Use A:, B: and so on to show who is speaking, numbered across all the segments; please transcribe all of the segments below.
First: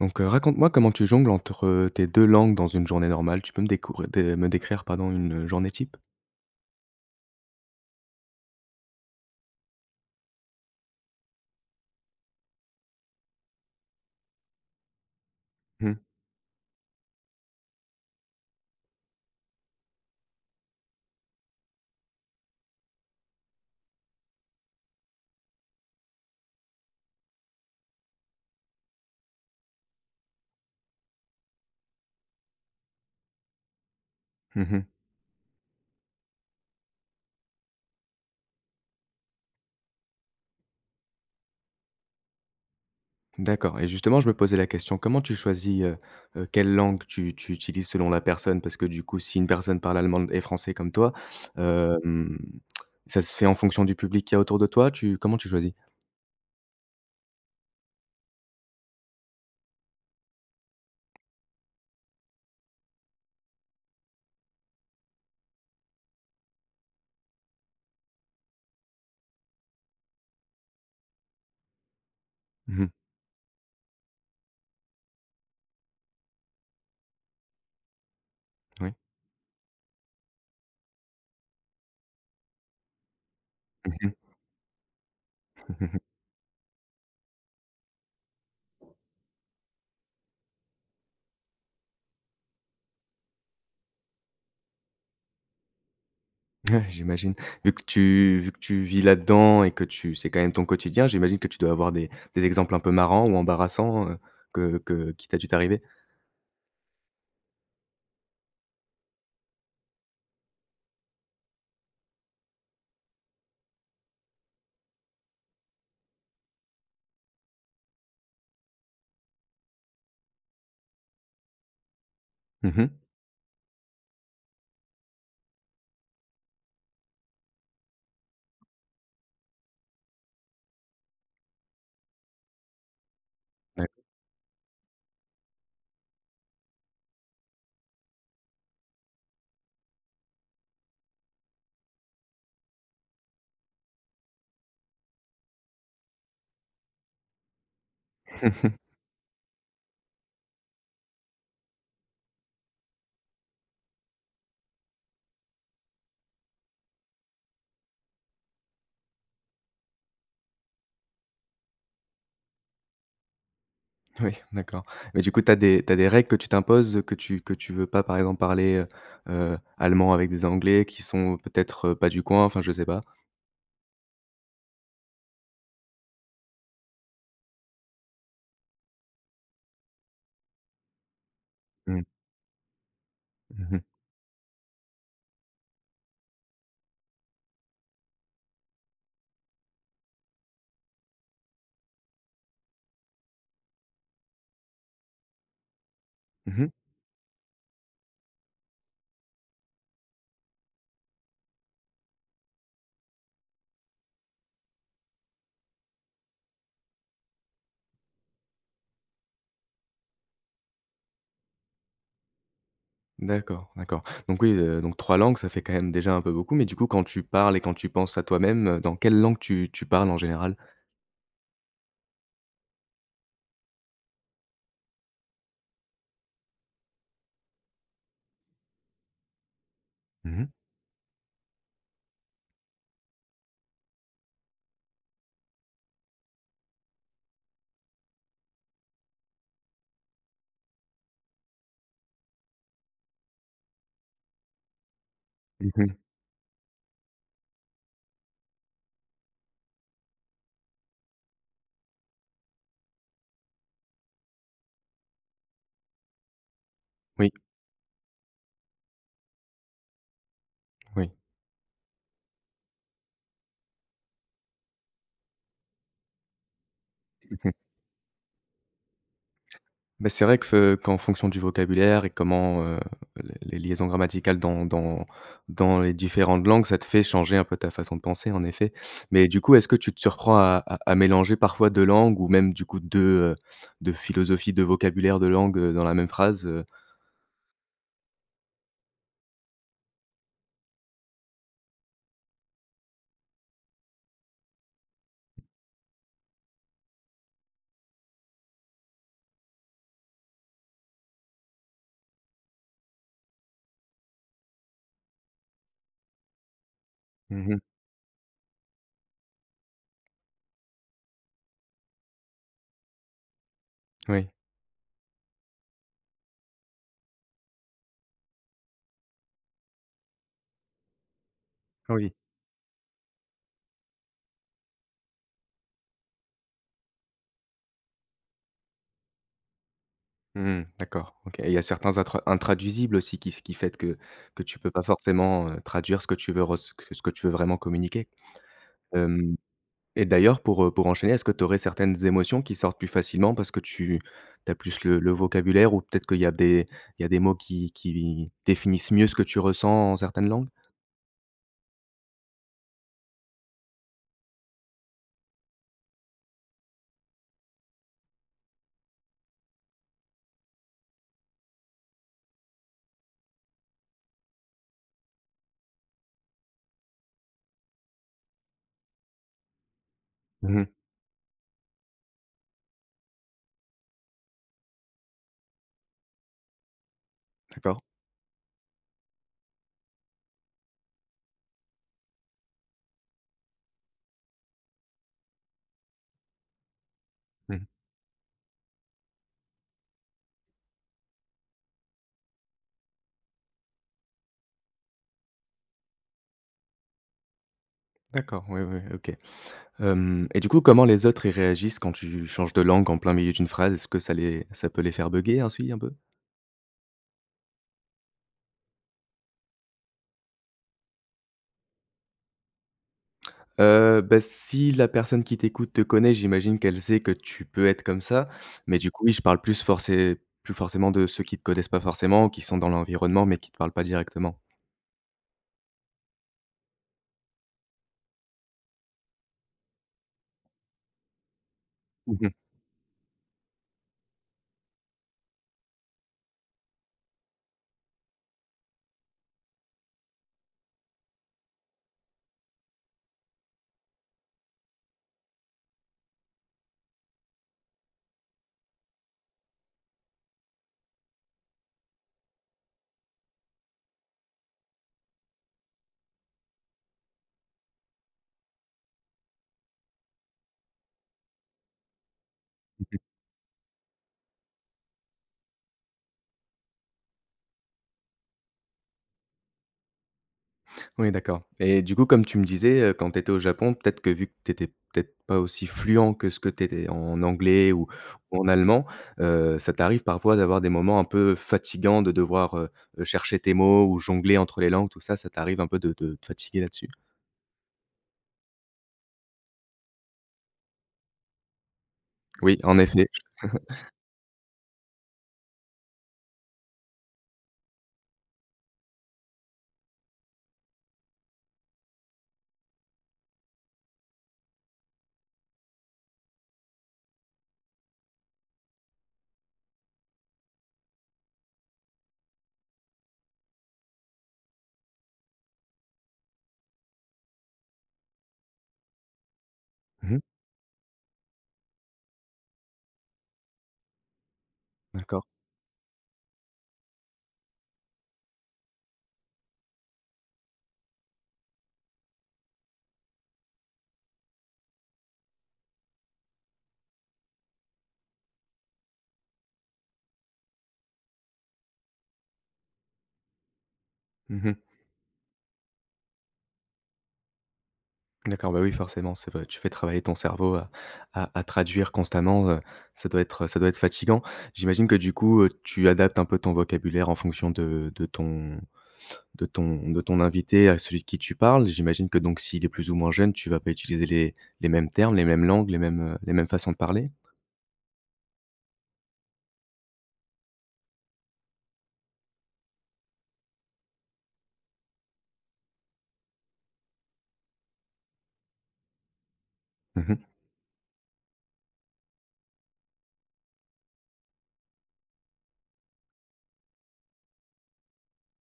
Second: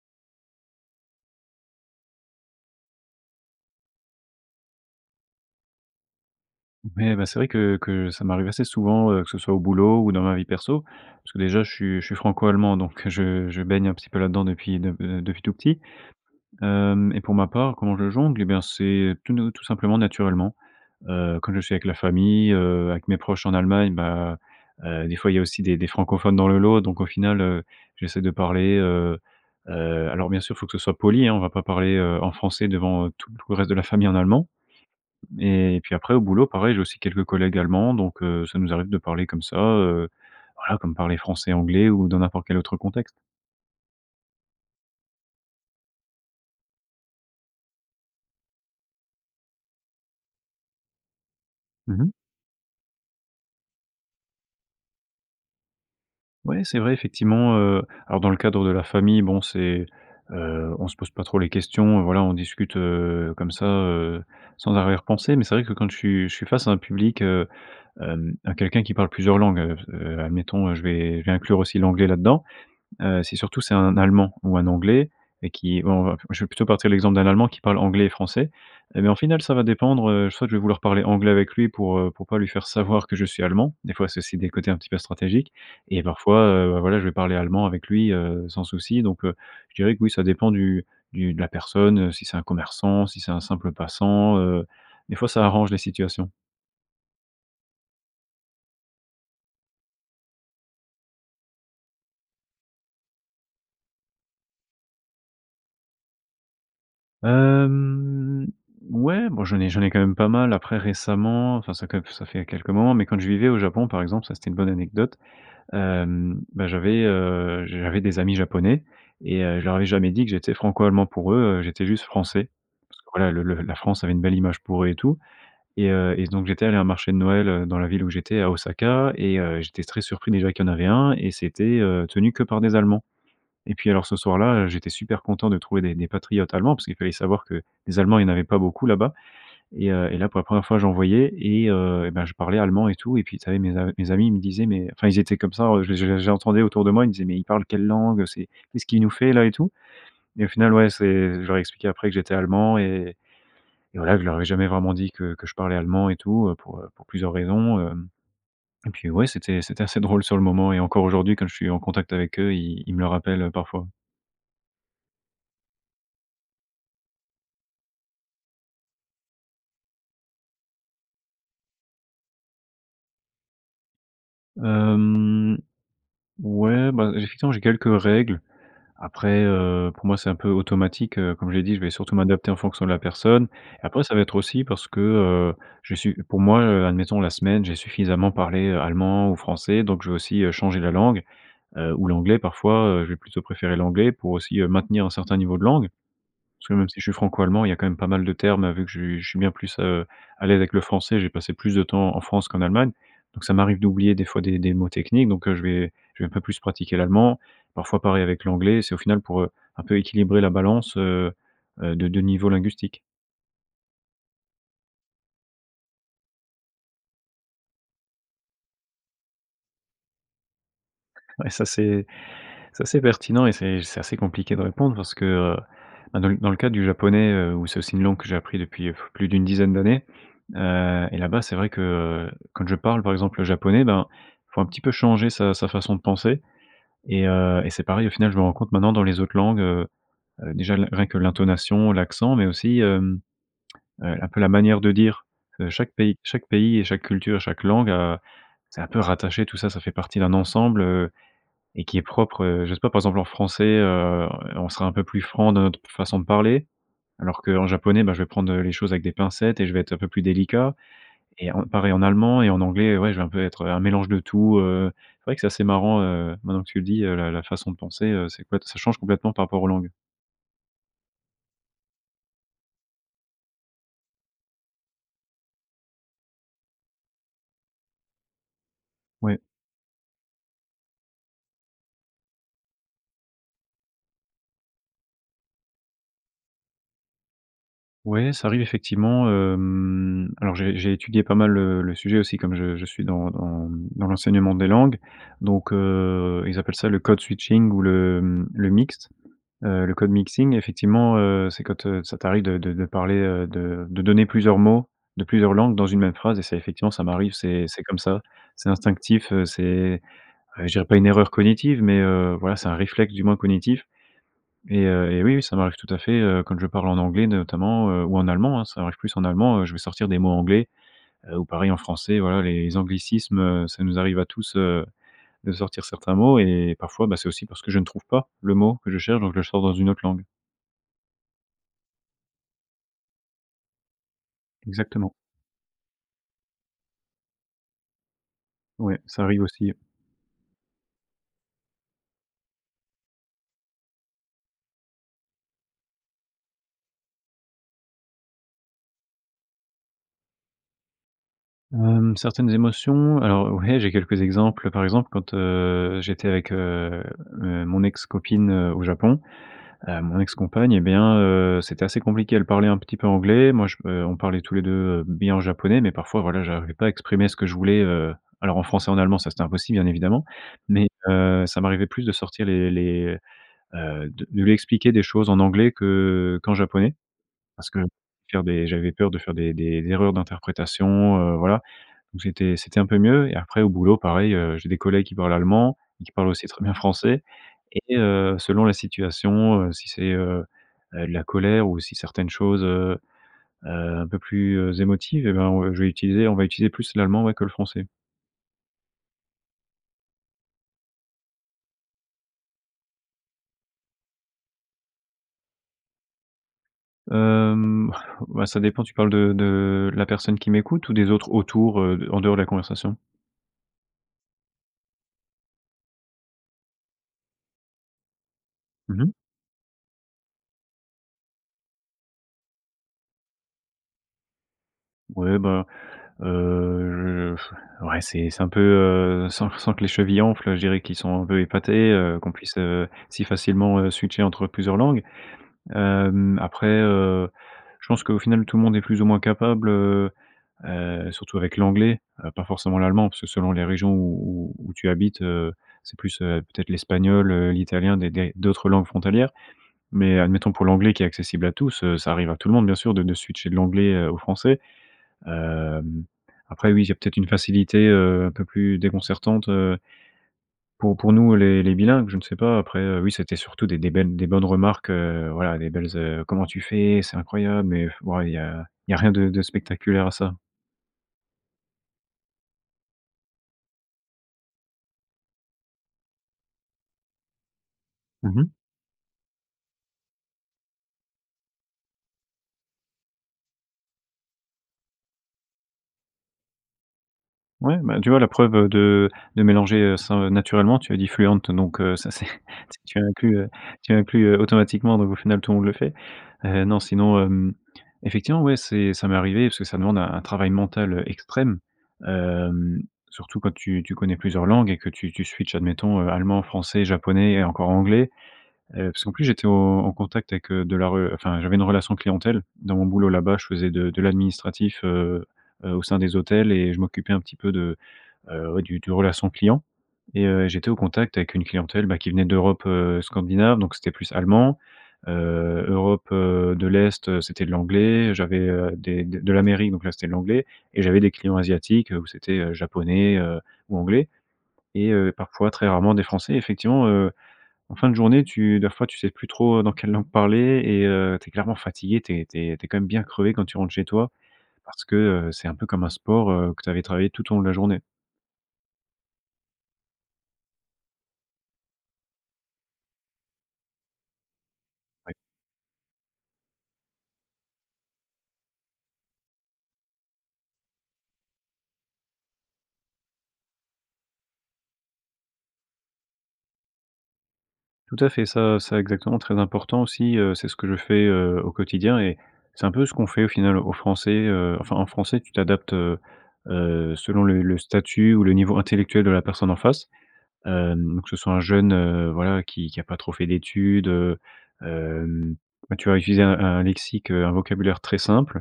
A: Donc heu, raconte-moi comment tu jongles entre, heu, tes 2 langues dans une journée normale? Tu peux me décour heu, de me décrire, pardon, une, heu, journée type?
B: Ouais, bah, c'est vrai que que ça m'arrive assez souvent, heu, que ce soit au boulot ou dans ma vie perso, parce que déjà je suis je suis Franco-Allemand, donc heu, je je baigne un petit peu là-dedans depuis depuis, heu, depuis tout petit.
A: Mmh.
B: Hem et pour ma part, comment je jongle? Eh bien, c'est tout ne tout simplement, naturellement. Heu, quand je suis avec la famille, heu, avec mes proches en Allemagne, bah, heu, des fois, il y a aussi des des francophones dans le lot. Donc, au final, heu, j'essaie de parler, heu heu, alors, bien sûr, faut que ce soit poli, hein. On va pas parler, heu, en français devant, heu, tout tout le reste de la famille en allemand.
A: Mmh mh.
B: Mais, puis après, au boulot, pareil, j'ai aussi quelques collègues Allemands. Donc heu, ça nous arrive de parler comme ça, heu, voilà, comme parler français, anglais ou dans n'importe quel autre contexte.
A: D'accord et justement je me posais la question. Comment tu choisis, heu heu, quelle langue tu tu utilises selon la personne? Parce que, du coup, si une personne parle allemand d et français comme toi,
B: Mmh mh.
A: hem, ça se fait en fonction du public qu'il y a autour de toi? Tu comment tu choisis?
B: Ouais, c'est vrai, effectivement, heu, alors, dans le cadre de la famille, bon, c'est, heu, on se pose pas trop les questions, heu, voilà, on discute, heu, comme ça, heu, sans arrière pensée, mais c'est vrai que quand je suis je suis face à un public, heu, hem, à quelqu'un qui parle plusieurs langues, heu, f heu, admettons, heu, je vais je vais inclure aussi l'anglais là-dedans.
A: Mmh mh.
B: Heu, si, surtout c'est un Allemand ou un Anglais et qui, bon, on va je vais plutôt partir de l'exemple d'un Allemand qui parle anglais et français
A: Oui.
B: et ben, au final, ça va dépendre. Heu, soit je vais vouloir parler anglais avec lui pour, heu, pour pas lui faire savoir que je suis Allemand. Des
A: Mmh
B: fois,
A: mh.
B: c'est aussi des côtés un petit peu stratégiques et parfois, heu, bah, voilà, je vais parler allemand avec lui, heu, sans souci. Donc heu, je dirais que oui, ça dépend du du de la personne, heu, si c'est un commerçant, si c'est un simple passant, heu. Des fois, ça arrange les situations.
A: Ouais, j'imagine. Vu que tu vu que tu vis là-dedans et que tu c'est quand même ton quotidien. J'imagine que tu dois avoir des des exemples un peu marrants ou embarrassants, heu, que que qui t a dû t'arriver?
B: Hem, ouais, bon, j'en ai j'en ai quand même pas mal. Après récemment, enfin ça que ça fait quelques moments. Mais quand je vivais au Japon, par exemple, ça, c'était une bonne anecdote, hem, bah j'avais, heu, j j'avais des amis Japonais et heu, je leur avais jamais dit que j'étais Franco-Allemand. Pour eux, heu, j'étais juste Français.
A: Mmh mh.
B: Parce que voilà, le le la France avait une belle image pour eux et tout et heu, et donc, j'étais allé à un marché de Noël, heu, dans la ville où j'étais à Osaka et heu, j'étais très surpris. Déjà qu'il y en avait 1 et c'était heu, tenu que par des Allemands et puis
A: D'accord.
B: alors, ce soir-là, heu, j'étais super content de trouver des des patriotes Allemands- parce qu'il fallait savoir que les Allemands, il y en avait pas beaucoup là-bas- et heu, et là pour la 1re fois, j'en voyais et heu, et ben, je parlais allemand et tout et puis, ça y est, mes a mes amis ils me disaient: «Mais, heu», enfin, ils étaient comme ça, en je les je les je les entendais autour de moi, ils me disaient: «Mais il parle quelle langue? Heu, c'est qu'est-ce qu'il nous fait là?» et tout et au final, ouais, c'est je leur ai expliqué après que j'étais Allemand et et voilà. Que je leur avais jamais vraiment dit que que je parlais allemand et tout, heu, pour heu, pour plusieurs raisons, hem et puis ouais, c'était c'était assez drôle sur le moment et encore aujourd'hui, quand je suis en contact avec eux, ils ils me le rappellent, heu, parfois.
A: Oui, d'accord. Mais du coup tu as des tu as des règles que tu t'imposes, que tu que tu veux pas par exemple parler, heu heu, allemand avec des Anglais qui sont peut-être, heu, pas du coin, enfin je sais pas?
B: Hem, ouais, bah, effectivement, j'ai quelques règles après, heu, pour moi, c'est un peu automatique, heu, comme j'ai dit: «Je vais
A: Mmh.
B: surtout m'adapter en fonction de la personne».
A: Mmh mh.
B: Après, ça va être aussi parce que, heu, j'ai su pour moi, heu, admettons la semaine, j'ai suffisamment parlé allemand ou français donc je vais aussi, heu, changer la langue, heu, ou l'anglais, parfois, heu, je vais plutôt préférer l'anglais pour aussi, heu, maintenir un certain niveau de langue
A: Mmh
B: parce
A: mh.
B: que même si je suis Franco-Allemand, il y a quand même pas mal de termes, vu que ju je suis bien plus, heu, à l'aise avec le français, j'ai passé plus de temps en France qu'en Allemagne donc ça m'arrive d'oublier des fois des des mots techniques donc heu, je vais je vais un peu plus pratiquer l'allemand, parfois pareil avec l'anglais. C'est au final pour, heu, un peu équilibrer la balance, heu heu, de 2 niveaux linguistiques.
A: D'accord, d'accord donc oui, heu, donc 3 langues, ça fait quand même déjà un peu beaucoup, mais du coup quand tu parles et quand tu penses à toi-même, heu, dans quelle langue tu tu parles en général?
B: Ouais, ça c'est ça c'est pertinent et c'est c'est assez compliqué de répondre parce que, heu, bah, dans le dans le cadre du japonais, heu, où c'est aussi une langue que j'ai appris depuis, plus d'une dizaine d'années,
A: Mmh mh.
B: heu, et là-bas, c'est vrai que quand je parle, par exemple, le japonais, ben, il faut un petit peu changer sa sa façon de penser et heu, et c'est pareil, au final, je me rends compte maintenant dans les autres langues, heu heu, déjà l rien que l'intonation, l'accent, mais aussi, hem, heu, un peu la manière de dire de
A: Mmh mh.
B: chaque pays chaque pays et chaque culture, chaque langue à c'est un peu rattaché tout ça, ça fait partie d'un ensemble, heu, et qui est propre, heu, je sais pas, par exemple, en français, heu, on sera un peu plus franc dans notre façon de parler,
A: Oui.
B: alors qu'en japonais, bah, je vais prendre, heu, les choses avec des pincettes et je vais être un peu plus délicat
A: Oui.
B: et on pareil en allemand et en anglais, heu, ouais, je vais un peu être un mélange de tout, heu, c'est vrai que c'est assez marrant, heu, maintenant que tu le dis, heu, la
A: Mmh
B: la
A: mh.
B: façon de penser, heu, c'est que ouais, t ça change complètement par rapport aux langues.
A: Mais c'est vrai que f heu, qu'en fonction du vocabulaire et comment, heu, les les liaisons grammaticales dans dans dans les différentes langues, ça te fait changer un peu ta façon de penser, en effet, mais
B: Ouais.
A: du coup, est-ce que tu te surprends à à à mélanger parfois 2 langues ou même du coup, 2, heu, 2 philosophies, 2 vocabulaires, 2 langues, heu, dans la même phrase, heu?
B: Ouais, ça arrive effectivement, hem, alors j'ai j'ai étudié pas mal, heu, le sujet aussi comme je je suis dans dans, mmh, dans l'enseignement des langues donc heu, ils appellent ça le code-switching ou le, mmh, le mixte, heu, le code-mixing, effectivement, heu, c'est quand, heu, ça t'arrive de de de parler, heu, de de donner plusieurs mots de plusieurs langues dans une même phrase et c'est effectivement, ça m'arrive,
A: Mmh mh.
B: c'est c'est comme ça. C'est instinctif, heu, c'est, heu, je dirais pas une erreur cognitive, mais heu, voilà, c'est un réflexe du moins cognitif
A: Oui.
B: et heu, et oui, oui, ça m'arrive tout à fait, heu, quand je parle en anglais, de notamment, heu, ou en allemand, hein, ça arrive plus en allemand, heu, je vais sortir des mots anglais, heu, ou pareil en
A: Ah oui.
B: français, voilà, les anglicismes, heu, ça nous arrive à tous, heu, de sortir certains mots et parfois, bah, c'est aussi parce que je ne trouve pas le mot que je cherche donc je le sors dans 1 autre langue.
A: Mmh mh. D'accord OK, il y a certains intra intraduisibles aussi qui s qui faite que que tu peux pas
B: Exactement.
A: forcément, heu, traduire ce que tu veux ress que ce que tu veux vraiment communiquer,
B: Ouais, ça
A: hem,
B: arrive aussi.
A: et d'ailleurs pour, heu, pour enchaîner, est-ce que tu aurais certaines émotions qui sortent plus facilement parce que tu tu as plus le le vocabulaire ou peut-être qu'il y a des il y a des mots qui qui définissent mieux ce que tu ressens en certaines langues?
B: Hem, certaines émotions, alors, ouais, j'ai quelques exemples. Par exemple, quand, heu, j'étais avec, heu heu, mon ex-copine, heu, au Japon, heu, mon ex-compagne, eh bien, heu, c'était assez compliqué, elle parlait un petit peu anglais, moi, je p heu, on parlait tous les 2, heu, bien japonais, mais parfois, voilà, j'arrivais pas à exprimer ce que je voulais, heu, alors en français et en allemand, ça, c'était impossible, bien évidemment
A: Mmh mh.
B: mais heu, ça m'arrivait plus de sortir les les, heu, de de lui expliquer des choses en anglais que qu'en japonais parce que
A: D'accord.
B: faire des j'avais peur de faire des des erreurs d'interprétation, heu, voilà, donc j'étais c'était un peu mieux, et après au boulot pareil, heu, j'ai des collègues qui parlent allemand et qui parlent aussi très bien français
A: Mmh mh.
B: et heu, selon la situation, heu, si c'est, heu heu, de la colère ou si certaines choses, heu heu, un peu plus, heu, émotives, eh ben, on heu, je vais utiliser on va utiliser plus l'allemand, ouais, que le français.
A: D'accord, ouais, ouais, OK. Hem, et du coup, comment les autres ils réagissent quand tu changes de langue en plein milieu d'une phrase, est-ce que ça les ça peut les faire bugger, un si un peu?
B: Hem, bah, ça dépend, tu parles de de la personne qui m'écoute ou des autres autour, heu, de en dehors de la conversation?
A: Heu, bah, si la personne qui t'écoute te connaît, j'imagine qu'elle sait que tu peux être comme ça mais du
B: Mmh
A: coup,
B: mh.
A: oui, je parle plus forcé plus forcément de ceux qui te connaissent pas forcément, qui sont dans l'environnement mais qui te parlent pas directement.
B: Ouais, bah, heu, je ouais, c'est c'est un peu, heu, sans f sans que les chevilles enflent, heu, je dirais qu'ils sont un peu épatés,
A: Mmh
B: heu, qu'on
A: mh.
B: puisse, heu, si facilement, heu, switcher entre plusieurs langues, hem, après, heu, je pense qu'au final tout le monde est plus ou moins capable, heu heu, surtout avec l'anglais, heu, pas forcément l'allemand, parce que selon les régions où où où tu habites, heu, c'est plus, heu, peut-être l'espagnol, heu, l'italien, des des d'autres langues frontalières mais admettons pour l'anglais qui est accessible à tous, heu, ça arrive à tout le monde, bien sûr, de de switcher de l'anglais, heu, au français, hem, après, oui, j'ai peut-être une facilité, heu, un peu plus déconcertante, heu pour pour nous les les bilingues. Je ne sais pas. Après,
A: Mmh mh.
B: heu, oui, c'était surtout des des belles, des bonnes remarques, heu, voilà, les belles ze «Comment tu fais?», «C'est incroyable!», mais bon, il y a il y a rien de de spectaculaire à ça.
A: Oui, d'accord et du coup comme tu me disais, heu, quand tu étais au Japon, peut-être que vu que tu étais peut-être pas aussi fluent que ce que tu étais en anglais ou
B: Mmh
A: ou en
B: mh.
A: allemand, heu, ça t'arrive parfois d'avoir des moments un peu fatigants de devoir, heu heu, chercher tes mots ou jongler entre les langues, tout ça, ça t'arrive un peu de de te fatiguer là-dessus?
B: Ouais, ben, tu vois, la preuve, heu, de de mélanger ce heu, naturellement tu as dit: «fluent», heu, donc heu, ça, c'est,
A: Oui, en
B: tu as
A: effet, je
B: inclus, heu, tu as inclus, heu, automatiquement donc au final, tout le monde le fait. Heu, non, sinon, hem, effectivement, ouais, c'est ça m'est arrivé parce que ça demande un un travail mental, heu, extrême, hem, surtout quand tu tu connais plusieurs langues et que tu tu switch admettons, heu, allemand, français, japonais et encore anglais. Heu, parce qu'en plus, j'étais au au contact avec, heu, de la re enfin, j'avais une relation clientèle. Dans mon boulot, là-bas, je faisais de de l'administratif, heu heu, au sein des hôtels et je m'occupais un petit peu de, heu, ouais, du du relation client
A: Mmh mh.
B: et heu, j'étais au contact avec une clientèle, bah, qui venait d'Europe, heu, scandinave. Donc, c'était plus allemand,
A: D'accord.
B: heu, Europe, heu, de l'Est, heu, c'était de l'anglais. J'avais, heu, des de de l'Amérique, donc là, c'était de l'anglais et j'avais des clients asiatiques, heu, où c'était, heu, japonais, heu, ou anglais et heu, parfois, très rarement des Français. Effectivement, heu, en fin de journée, tu da fois, tu sais plus trop, heu, dans quelle langue parler et heu, tu es clairement fatigué. Tu es tu es tu es, quand même, bien crevé quand tu rentres chez toi
A: Mmh mh.
B: parce que, heu, c'est un peu comme un sport, heu, que tu avais travaillé tout au long de la journée.
A: D'accord, bah, oui, forcément, c'est vrai, tu fais travailler ton cerveau à à à traduire constamment, heu, ça doit être, heu, ça doit être fatigant. J'imagine que,
B: Ouais.
A: du coup, heu, tu adaptes un peu ton vocabulaire en fonction de de ton de ton de ton invité à celui qui tu parles. J'imagine que donc s'il est plus ou moins jeune, tu vas pas utiliser les les mêmes termes, les mêmes langues, les mêmes, heu, les mêmes façons de parler?
B: Tout à fait, ça ça exactement très important aussi, heu, c'est ce que je fais, heu, au quotidien, et c'est un peu ce qu'on fait au final aux Français, heu, enfin en français, tu t'adaptes, heu heu, selon le le statut ou le niveau intellectuel de la personne en face.
A: Mmh mh.
B: Hem, ou que ce soit un jeune, heu, voilà, qui qui a pas trop fait d'études, heu, hem, bah, tu vas utiliser un un lexique, heu, un vocabulaire très simple,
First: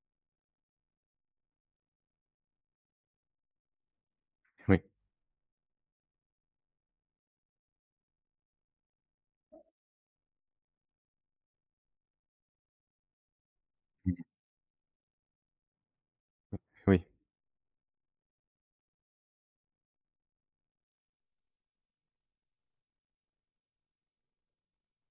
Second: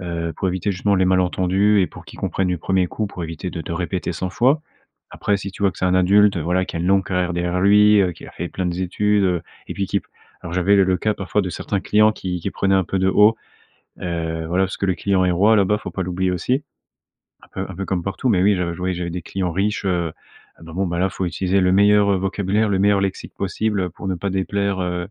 B: heu, pour éviter justement les malentendus et pour qu'il comprenne du 1er coup, pour éviter de te répéter 100 fois.
A: Oui.
B: Après, si tu vois que c'est un adulte, voilà, qui a une longue carrière derrière lui, heu, qui a fait plein de z études, heu, et puis qui p alors, j'avais le le cas parfois de certains clients qui qui prenaient un peu de haut,
A: Mmh mh.
B: heu, voilà, parce que le client est roi là-bas, faut pas l'oublier
A: Mmh
B: aussi.
A: oui.
B: Un peu un peu comme partout, mais oui, je je voyais j'avais des clients riches, heu, ah bah, bon, ben, là faut utiliser le meilleur, heu, vocabulaire, le meilleur lexique possible, heu, pour ne pas déplaire, heu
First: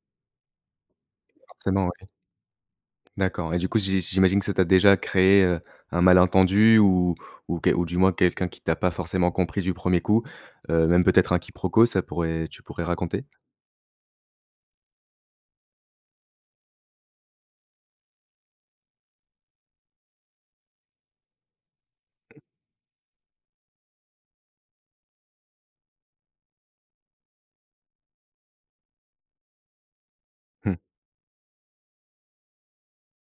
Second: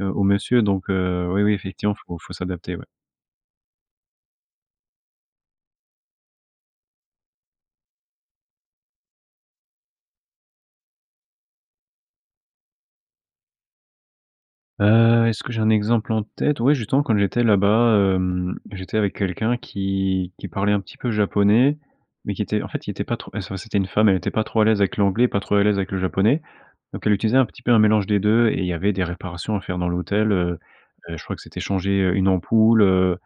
B: heu, au monsieur donc heu, oui, oui
A: Forcément,
B: effectivement
A: ouais.
B: faut faut s'adapter, ouais.
A: D'accord, et du coup, j'i j'imagine que ça t'a déjà créé, heu, un malentendu ou ou que ou du moins quelqu'un qui t'a pas forcément compris du 1er coup, heu, même peut-être un quiproquo, ça pourrait tu pourrais raconter?
B: Heu, est-ce que j'ai un exemple en tête? Ouais, justement, quand j'étais là-bas, hem, j'étais avec quelqu'un qui qui parlait un petit peu japonais, mais qui était en fait, il était pas trop et ce c'était une femme, elle était pas trop à l'aise avec l'anglais, pas trop à l'aise avec le japonais, donc elle utilisait un petit peu un mélange des 2, et il y avait des réparations à faire dans l'hôtel, heu
A: Mmh.
B: heu, je crois que c'était changer, heu, une ampoule, heu,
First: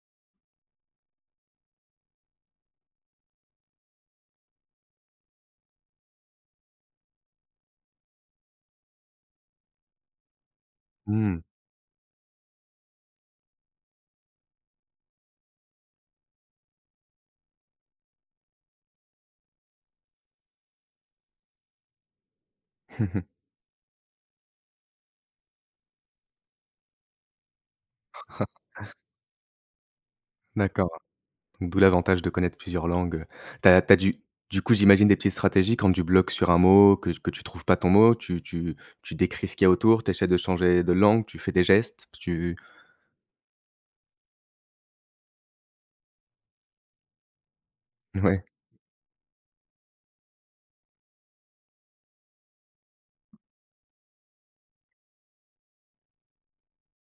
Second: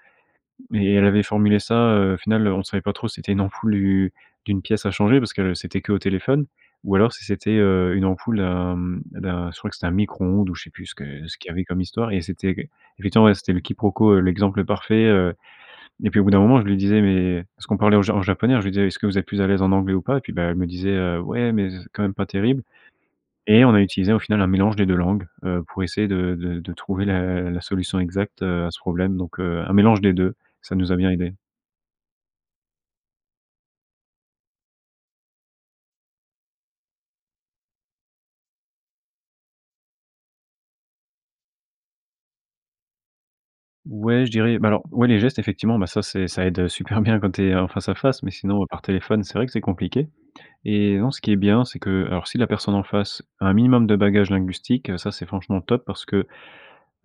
B: mais elle avait formulé ça, heu, final, on savait pas trop si c'était une ampoule, u d'une pièce à changer parce que c'était qu'au téléphone, ou alors si c'était, heu, une ampoule d'un, mmh, d'un je crois que c'était un micro-ondes ou je sais plus ce que ce
A: Mmh.
B: qu'il y avait comme histoire, et c'était que effectivement ouais, c'était le quiproquo, heu, l'exemple parfait, heu, et puis au bout d'un moment, je lui disais: «Mais» parce ce qu'on parlait en ja en japonais, alors je lui disais: «Est-ce que vous êtes plus à l'aise en anglais ou pas?» et puis bah, elle me disait: «Heu, ouais, mais c'est quand même pas terrible» et on a utilisé, au final, un mélange des 2 langues, heu, pour essayer de de de trouver la la solution exacte, heu, à ce problème, donc heu, un mélange des 2, ça
A: D'accord.
B: nous a bien aidés.
A: Donc d'où l'avantage de connaître plusieurs langues. Heu, tu as tu as du du coup, j'imagine des petites stratégies quand tu bloques sur un mot, que t que tu trouves pas ton mot, tu tu tu décris ce qu'il y a autour, tu essaies de changer de langue, tu fais des gestes, tu
B: Ouais, je dirais bah alors, ouais les gestes, effectivement, bah ça, c'est ça aide super bien quand tu es en face-à-face, mais
A: Ouais.
B: sinon par téléphone, c'est vrai que c'est compliqué, et non, ce qui est bien, c'est que alors, si la personne en face à un minimum de bagage linguistique, heu, ça, c'est franchement top parce que,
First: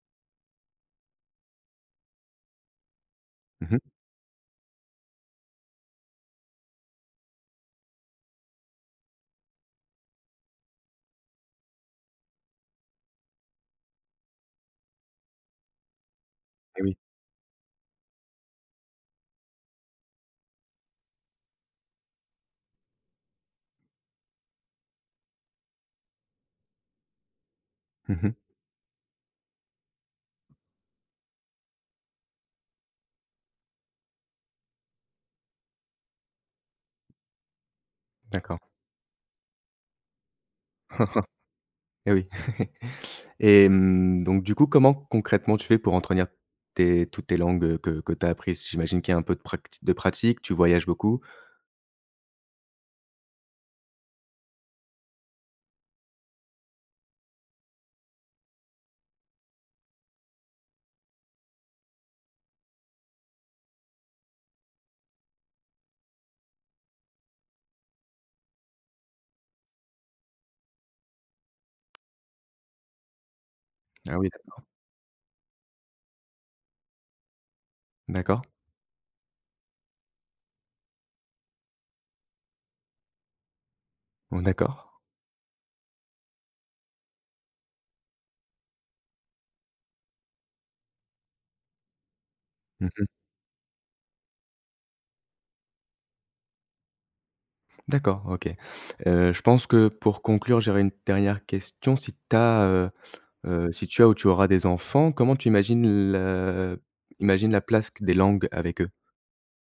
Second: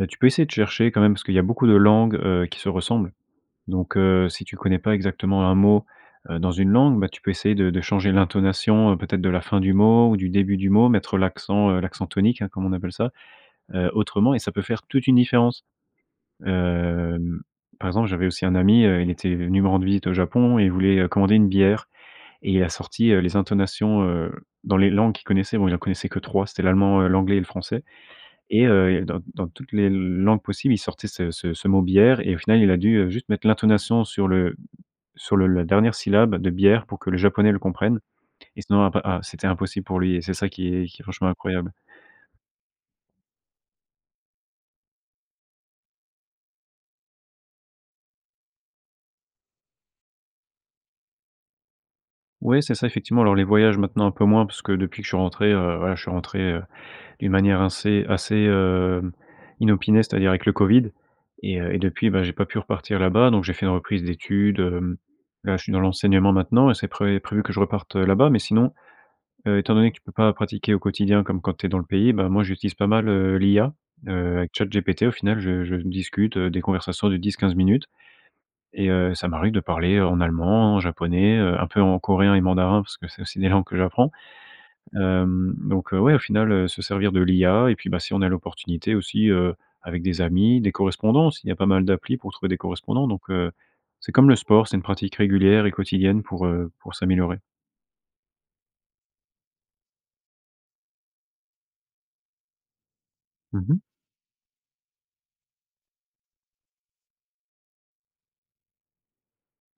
B: bah, tu peux essayer de chercher quand même, parce qu'il y a beaucoup de langues, heu, qui se ressemblent,
A: Mmh mh.
B: donc heu, si tu connais pas exactement un mot, heu, dans une langue, bah, tu peux essayer de de changer l'intonation, heu, peut-être de la fin du mot ou du début du mot, mettre l'accent, heu, l'accent tonique, hein, comme on appelle ça, heu, autrement, et ça peut faire toute une différence.
A: Et oui.
B: Hem, par exemple, j'avais aussi un ami, heu, il était venu me rendre visite au Japon et il voulait, heu, commander une bière et il a sorti, heu, les intonations, heu, dans les langues qu'il connaissait. Bon, il en connaissait que 3 c'était l'allemand, heu, l'anglais et le français,
A: Mmh mh.
B: et heu, et dans dans toutes les langues possibles, il sortait ce ce ce mot bière et au final, il a dû, heu, juste mettre l'intonation sur le sur le la dernière syllabe de bière, pour que le japonais le comprenne,
A: D'accord.
B: et sinon, après ah, c'était impossible pour lui et c'est ça qui est qui est franchement incroyable.
A: Et oui. Et mmh, donc du coup, comment, concrètement, tu fais pour entretenir tes toutes tes langues, heu, que que tu as apprises? J'imagine qu'il y a un peu de prac t de pratique, tu voyages beaucoup?
B: Ouais, c'est ça effectivement, alors les voyages maintenant un peu moins parce que depuis que je suis rentré, heu, voilà, je suis rentré, heu, d'une manière assez assez, hem, inopinée, c'est à dire avec le COVID, et heu, et depuis, bah, j'ai pas pu repartir là-bas, donc j'ai fait une reprise d'études, hem, là je suis dans l'enseignement maintenant et c'est pré prévu que je reparte, heu, là-bas, mais sinon, heu, étant donné que tu peux pas pratiquer au quotidien comme quand tu es dans le pays, bah, moi j'utilise pas mal, heu, l'IA,
A: Ah oui,
B: heu, avec
A: d'accord.
B: ChatGPT au final je je discute, heu, des conversations de 10-15 minutes,
A: D'accord.
B: et heu, ça m'arrive de parler en allemand, en japonais, heu, un peu en coréen et mandarin parce que c'est aussi des langues que j'apprends.
A: Bon d'accord.
B: Hem, donc heu, ouais, au final, heu, se servir de l'IA et puis, bah, si on a l'opportunité aussi, heu, avec des amis, des correspondances, il y a pas mal d'applis pour trouver des
A: Mmh
B: correspondants,
A: mh.
B: donc heu, c'est comme le sport c'est une pratique régulière et quotidienne pour, heu, pour s'améliorer.
A: D'accord OK. Heu, je pense que pour conclure, j'aurais une dernière question, si tu as heu
B: Mmh
A: heu,
B: mh.
A: si tu as ou tu auras des enfants, comment tu imagines le imagines la place q des langues avec eux?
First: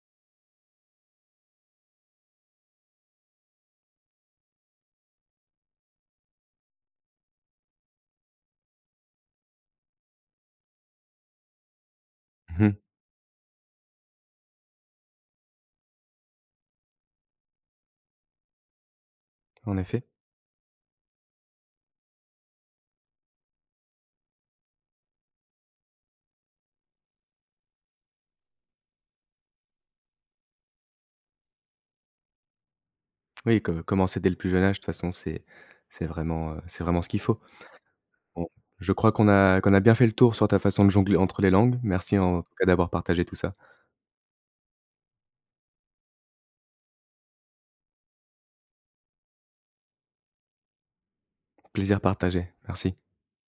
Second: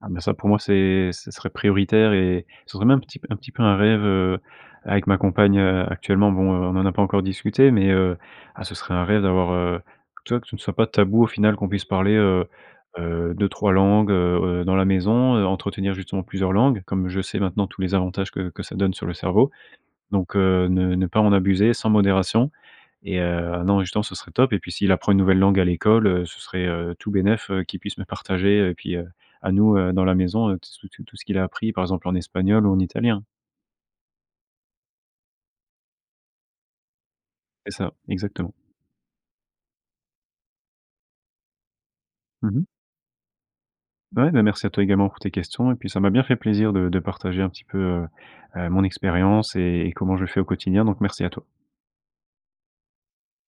B: Ah bah, ça pour moi, c'est ce serait prioritaire et ce serait même un petit p un petit peu un rêve, heu, avec ma compagne, heu, actuellement. Bon, heu, on en a pas encore discuté, mais heu, ah ce serait un rêve d'avoir, heu, tu vois, que ce ne soit pas tabou au final qu'on puisse parler, heu
A: Mmh mh.
B: heu, 2-3 langues, heu heu, dans la maison, heu, entretenir justement plusieurs langues, comme je sais maintenant tous les avantages que que ça donne sur le cerveau,
A: En effet.
B: donc heu, ne ne pas en abuser sans modération, et heu, non, justement ce serait top, et puis s'il apprend une nouvelle langue à l'école, heu, ce serait, heu, tout bénef, heu, qu'il puisse me partager et puis, heu, à nous, heu, dans la maison, heu, t s tout tout ce qu'il a appris, par exemple en espagnol ou en italien.
A: Oui, co commencer dès le plus jeune âge, de toute façon, c'est c'est vraiment, heu, c'est vraiment ce qu'il faut.
B: C'est ça,
A: Bon,
B: exactement.
A: je crois qu'on a qu'on a bien fait le tour sur ta façon de jongler entre les langues, merci, en
B: Mmh
A: tout
B: mh.
A: cas, d'avoir partagé tout ça.
B: Ouais, bah, merci à toi également pour tes questions et puis ça m'a bien fait plaisir de de partager un petit peu, heu heu, mon expérience et et comment je fais au quotidien donc merci à toi.
A: Plaisir partagé, merci.